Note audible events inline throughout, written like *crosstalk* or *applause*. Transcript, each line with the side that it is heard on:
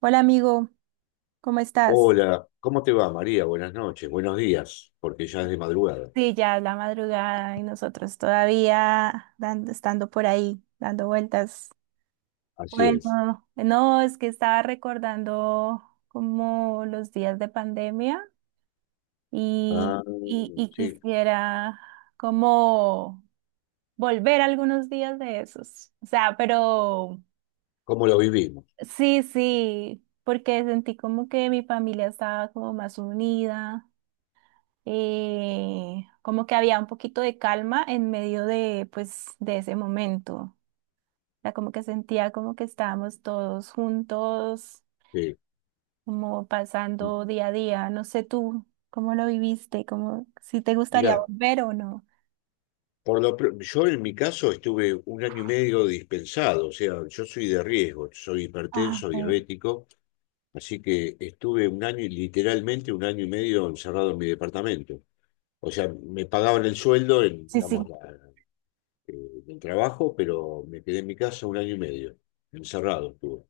right: Hola amigo, ¿cómo estás?
left: Hola, ¿cómo te va, María? Buenas noches, buenos días, porque ya es de madrugada.
right: Sí, ya es la madrugada y nosotros estando por ahí, dando vueltas.
left: Así es.
right: Bueno, no, es que estaba recordando como los días de pandemia
left: Ah,
right: y
left: sí,
right: quisiera como volver algunos días de esos. O sea, pero
left: ¿cómo lo vivimos?
right: sí, sí, porque sentí como que mi familia estaba como más unida, como que había un poquito de calma en medio de, pues, de ese momento. O sea, como que sentía como que estábamos todos juntos,
left: Sí.
right: como pasando día a día. No sé tú cómo lo viviste, como si te gustaría
left: Mirá,
right: volver o no.
left: yo en mi caso estuve un año y medio dispensado, o sea, yo soy de riesgo, soy
right: Ah,
left: hipertenso,
right: ok.
left: diabético, así que estuve un año, y literalmente un año y medio encerrado en mi departamento. O sea, me pagaban el sueldo,
right: Sí,
left: digamos,
right: sí,
left: eh, del trabajo, pero me quedé en mi casa un año y medio. Encerrado estuve.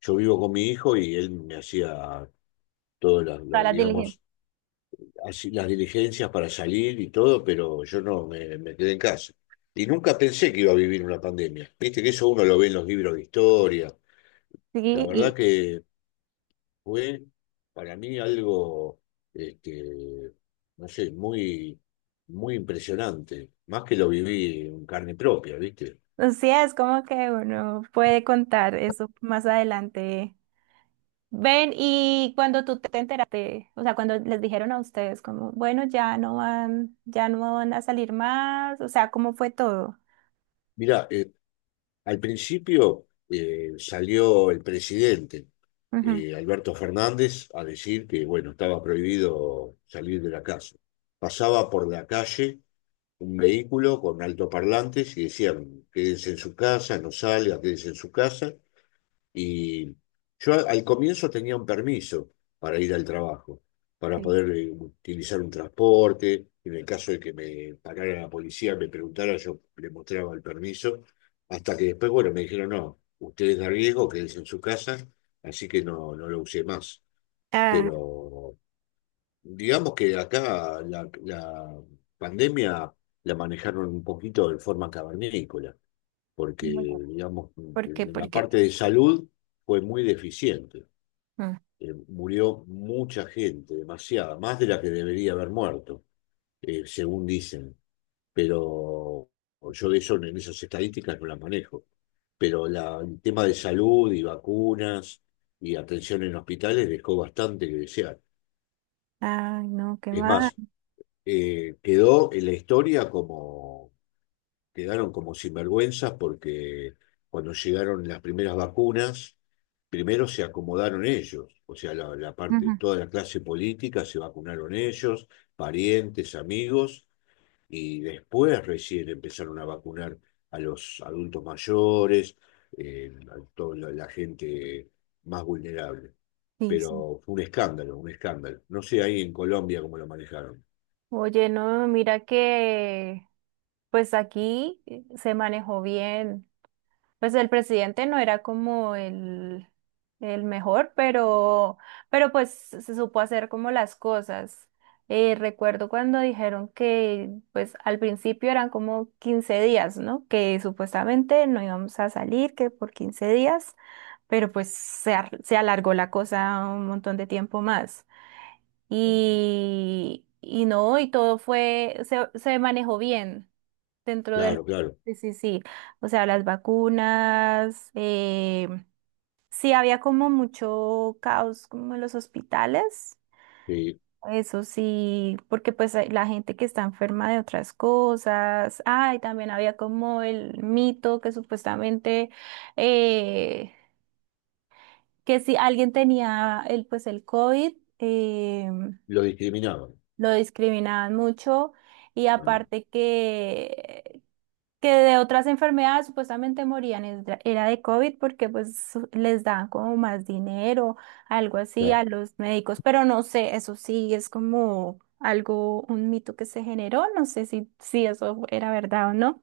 left: Yo vivo con mi hijo y él me hacía todas las,
right: todas las
left: digamos,
right: diligencias.
left: así, las diligencias para salir y todo, pero yo no me quedé en casa. Y nunca pensé que iba a vivir una pandemia. Viste que eso uno lo ve en los libros de historia.
right: Sí,
left: La verdad
right: y
left: que fue para mí algo, este, no sé, muy, muy impresionante, más que lo viví en carne propia, ¿viste?
right: o sea, es como que uno puede contar eso más adelante. Ven, y cuando tú te enteraste, o sea, cuando les dijeron a ustedes como, bueno, ya no van a salir más, o sea, ¿cómo fue todo?
left: Mirá, al principio salió el presidente,
right: Ujú,
left: Alberto Fernández, a decir que, bueno, estaba prohibido salir de la casa. Pasaba por la calle un vehículo con altoparlantes y decían, quédense en su casa, no salga, quédense en su casa. Y yo al comienzo tenía un permiso para ir al trabajo, para
right: sí.
left: poder utilizar un transporte. En el caso de que me parara la policía, me preguntara, yo le mostraba el permiso. Hasta que después, bueno, me dijeron, no, usted es de riesgo, quédese en su casa, así que no, no lo usé más.
right: Ah,
left: Pero digamos que acá la pandemia la manejaron un poquito de forma cavernícola porque,
right: muy raro.
left: digamos,
right: ¿Por qué?
left: en la
right: ¿Por qué?
left: parte de salud fue muy deficiente.
right: Mm.
left: Murió mucha gente, demasiada, más de la que debería haber muerto, según dicen. Pero yo de eso, en esas estadísticas no las manejo. Pero el tema de salud y vacunas y atención en hospitales dejó bastante que desear.
right: Ay, no, qué
left: Es
right: mal.
left: más, quedó en la historia como quedaron como sinvergüenzas porque cuando llegaron las primeras vacunas, primero se acomodaron ellos, o sea, la parte,
right: Ujú,
left: toda la clase política se vacunaron ellos, parientes, amigos, y después recién empezaron a vacunar a los adultos mayores, a toda la gente más vulnerable.
right: sí, sí.
left: Pero fue un escándalo, un escándalo. No sé ahí en Colombia cómo lo manejaron.
right: Oye, no, mira que pues aquí se manejó bien. Pues el presidente no era como el mejor, pero pues se supo hacer como las cosas. Recuerdo cuando dijeron que pues al principio eran como 15 días, ¿no? Que supuestamente no íbamos a salir, que por 15 días, pero pues se alargó la cosa un montón de tiempo más. Y no, y todo fue, se manejó bien. Dentro del...
left: Claro, claro,
right: Sí, sí, sí. O sea, las vacunas. Sí, había como mucho caos como en los hospitales.
left: sí,
right: Eso sí, porque pues hay la gente que está enferma de otras cosas. Ay, también había como el mito que supuestamente eh, que si alguien tenía el pues el COVID,
left: lo discriminaban.
right: lo discriminaban mucho. Y
left: Ah,
right: aparte que de otras enfermedades supuestamente era de COVID porque pues les dan como más dinero, algo así a los médicos, pero no sé, eso sí es como algo, un mito que se generó, no sé si, si eso era verdad o no.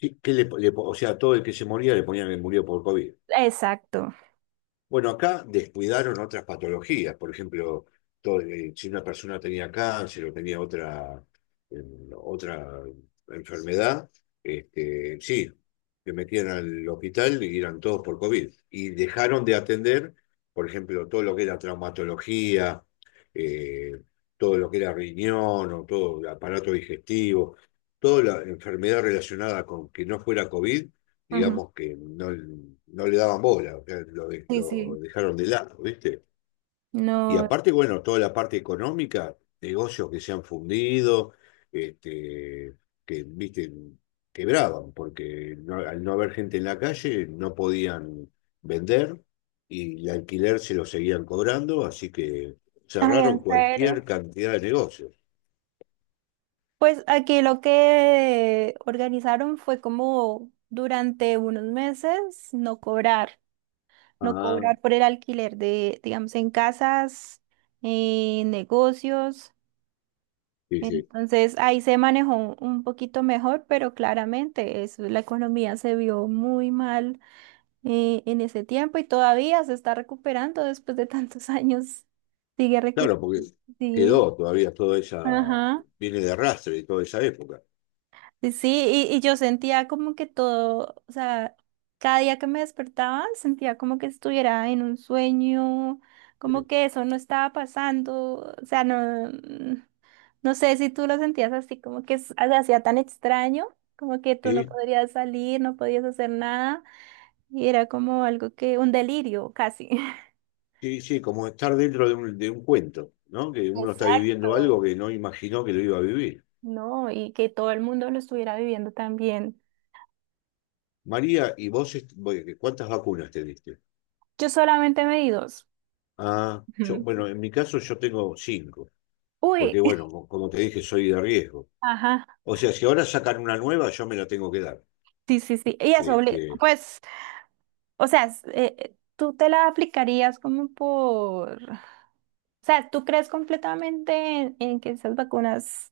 left: sí, que o sea, todo el que se moría le ponían que murió por COVID.
right: Exacto.
left: Bueno, acá descuidaron otras patologías, por ejemplo, si una persona tenía cáncer o tenía eh, otra enfermedad, este, sí, que metían al hospital y eran todos por COVID. Y dejaron de atender, por ejemplo, todo lo que era traumatología, eh, todo lo que era riñón o todo el aparato digestivo, toda la enfermedad relacionada con que no fuera COVID
right: Ujú.
left: digamos que no, no le daban bola, o sea,
right: Sí,
left: lo
right: sí.
left: dejaron de lado, ¿viste? Y
right: No.
left: aparte, bueno, toda la parte económica, negocios que se han fundido, este, que, ¿viste? Quebraban, porque al no haber gente en la calle no podían vender y el alquiler se lo seguían cobrando, así que
right: Ay,
left: cerraron
right: ¿en
left: cualquier
right: serio?
left: cantidad de negocios.
right: Pues aquí lo que organizaron fue como durante unos meses no cobrar. No
left: Ah,
right: cobrar por el alquiler de, digamos, en casas, en negocios.
left: sí, sí.
right: Entonces ahí se manejó un poquito mejor, pero claramente es la economía se vio muy mal, en ese tiempo y todavía se está recuperando después de tantos *laughs* años. Sigue recuperando.
left: Claro, porque
right: Sí,
left: quedó todavía toda esa,
right: ajá.
left: viene de arrastre de toda esa época.
right: Sí, sí, y yo sentía como que todo, o sea, cada día que me despertaba sentía como que estuviera en un sueño,
left: eh,
right: como que eso no estaba pasando, o sea, no, no sé si tú lo sentías así, como que se hacía tan extraño, como que tú no
left: Sí,
right: podrías salir, no podías hacer nada, y era como algo que, un delirio casi. *laughs*
left: sí, sí, como estar dentro de un cuento, ¿no? Que uno está viviendo algo
right: Exacto.
left: que no imaginó que lo iba a vivir.
right: No, y que todo el mundo lo estuviera viviendo también.
left: María, ¿y vos cuántas vacunas te diste?
right: Yo solamente me di dos.
left: Ah, yo, bueno,
right: *laughs*
left: en mi caso yo tengo cinco,
right: Uy,
left: porque
right: *laughs*
left: bueno, como te dije, soy de riesgo.
right: ajá.
left: O sea, si ahora sacan una nueva, yo me la tengo que dar.
right: Sí, sí, sí. Y eso,
left: Este,
right: pues, o sea, tú te la aplicarías como por, o sea, tú crees completamente en que esas vacunas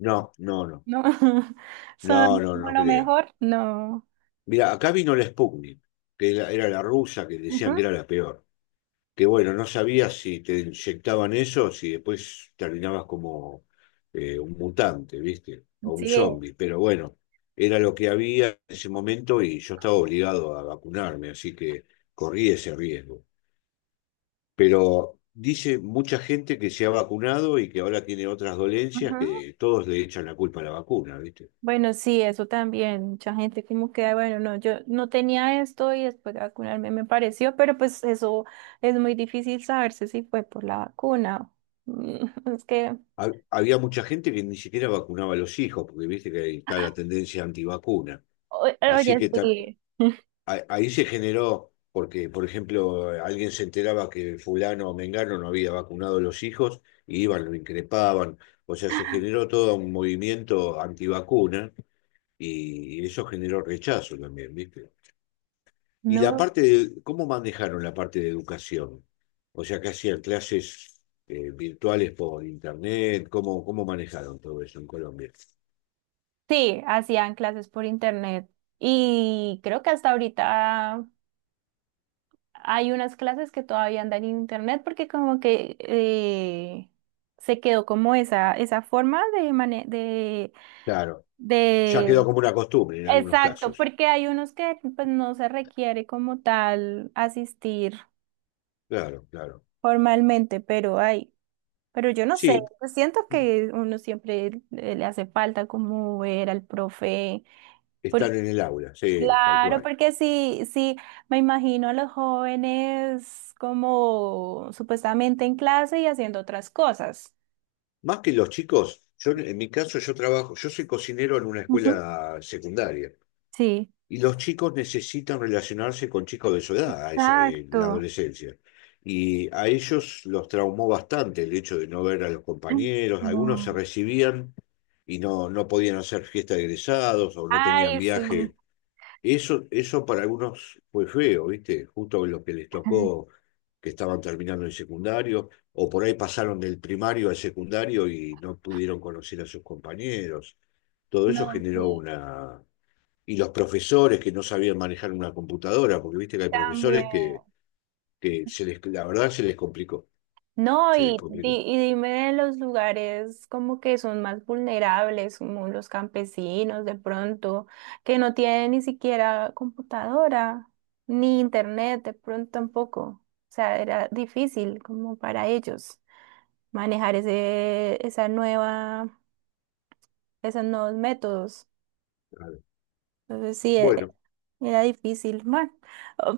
left: no, no, no,
right: no *laughs*
left: no,
right: son
left: no,
right: como
left: no
right: lo
left: creo.
right: mejor. No.
left: Mira, acá vino la Sputnik, que era la rusa, que
right: Ujú.
left: decían que era la peor. Que bueno, no sabías si te inyectaban eso, si después terminabas como un mutante, ¿viste? O un
right: Sí.
left: zombie, pero bueno, era lo que había en ese momento y yo estaba obligado a vacunarme, así que corrí ese riesgo. Pero dice mucha gente que se ha vacunado y que ahora tiene otras dolencias
right: Ujú.
left: que todos le echan la culpa a la vacuna, ¿viste?
right: Bueno, sí, eso también. Mucha gente como que, bueno, no, yo no tenía esto y después de vacunarme me pareció, pero pues eso es muy difícil saberse si fue por la vacuna. *laughs* Mm, es que,
left: Había mucha gente que ni siquiera vacunaba a los hijos, porque viste que ahí está la tendencia antivacuna.
right: o-
left: Así
right: oye,
left: que
right: sí. *laughs*
left: ahí se generó, porque, por ejemplo, alguien se enteraba que fulano o mengano no había vacunado a los hijos, y iban, lo increpaban. O sea, se generó todo un movimiento antivacuna y eso generó rechazo también, ¿viste? Y la
right: No.
left: parte de, ¿cómo manejaron la parte de educación? O sea, que hacían clases virtuales por internet, ¿cómo manejaron todo eso en Colombia?
right: Sí, hacían clases por internet y creo que hasta ahorita hay unas clases que todavía andan en internet porque como que se quedó como esa forma de,
left: Claro, ya quedó
right: de...
left: como una costumbre en algunos
right: Exacto,
left: casos.
right: porque hay unos que pues no se requiere como tal asistir
left: Claro, claro.
right: formalmente, pero hay, pero yo no sé,
left: Sí,
right: yo siento que uno siempre le hace falta como ver al profe.
left: están en el aula, sí, tal
right: Claro,
left: cual.
right: porque sí, sí, me imagino a los jóvenes como supuestamente en clase y haciendo otras cosas.
left: Más que los chicos, yo en mi caso yo trabajo, yo soy cocinero en una
right: Ujú.
left: escuela secundaria
right: Sí.
left: y los chicos necesitan relacionarse con chicos de su edad, en la
right: Exacto.
left: adolescencia. Y a ellos los traumó bastante el hecho de no ver a los
right: Ay,
left: compañeros, algunos se
right: no.
left: recibían y no, no podían hacer fiesta de egresados o no tenían
right: Ay, sí. Ujú.
left: viaje. Eso para algunos fue feo, ¿viste? Justo lo que les tocó, que estaban terminando el secundario, o por ahí pasaron del primario al secundario y no pudieron conocer a sus compañeros. Todo eso
right: No,
left: generó
right: sí,
left: una. Y los profesores que no sabían manejar una computadora, porque viste que hay
right: también.
left: profesores que se les, la verdad se les complicó,
right: No,
left: se les complicó.
right: y dime de los lugares como que son más vulnerables, como los campesinos de pronto, que no tienen ni siquiera computadora, ni internet de pronto tampoco. O sea, era difícil como para ellos manejar ese, esa nueva, esos nuevos métodos.
left: Claro.
right: Entonces sí,
left: Bueno,
right: era difícil, bueno,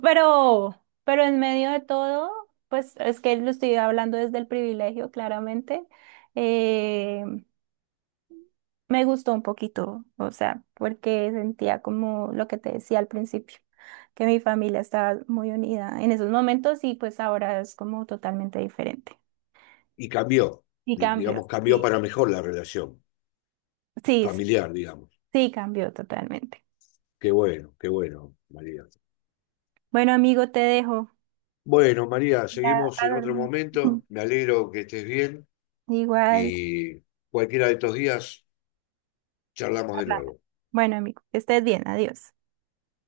right: pero, pero en medio de todo, pues es que lo estoy hablando desde el privilegio, claramente, eh, me gustó un poquito, o sea, porque sentía como lo que te decía al principio, que mi familia estaba muy unida en esos momentos y pues ahora es como totalmente diferente.
left: y cambió,
right: Y
left: digamos,
right: cambios,
left: cambió
right: sí,
left: para mejor la relación
right: sí, sí,
left: familiar, digamos.
right: sí, cambió totalmente.
left: Qué bueno, María.
right: Bueno, amigo, te dejo.
left: Bueno, María,
right: Ya
left: seguimos
right: a
left: en otro
right: dormir.
left: momento.
right: *laughs*
left: Me alegro que estés bien
right: Igual.
left: y cualquiera de estos días charlamos de
right: Hablamos.
left: nuevo.
right: Bueno, amigo, que estés bien, adiós.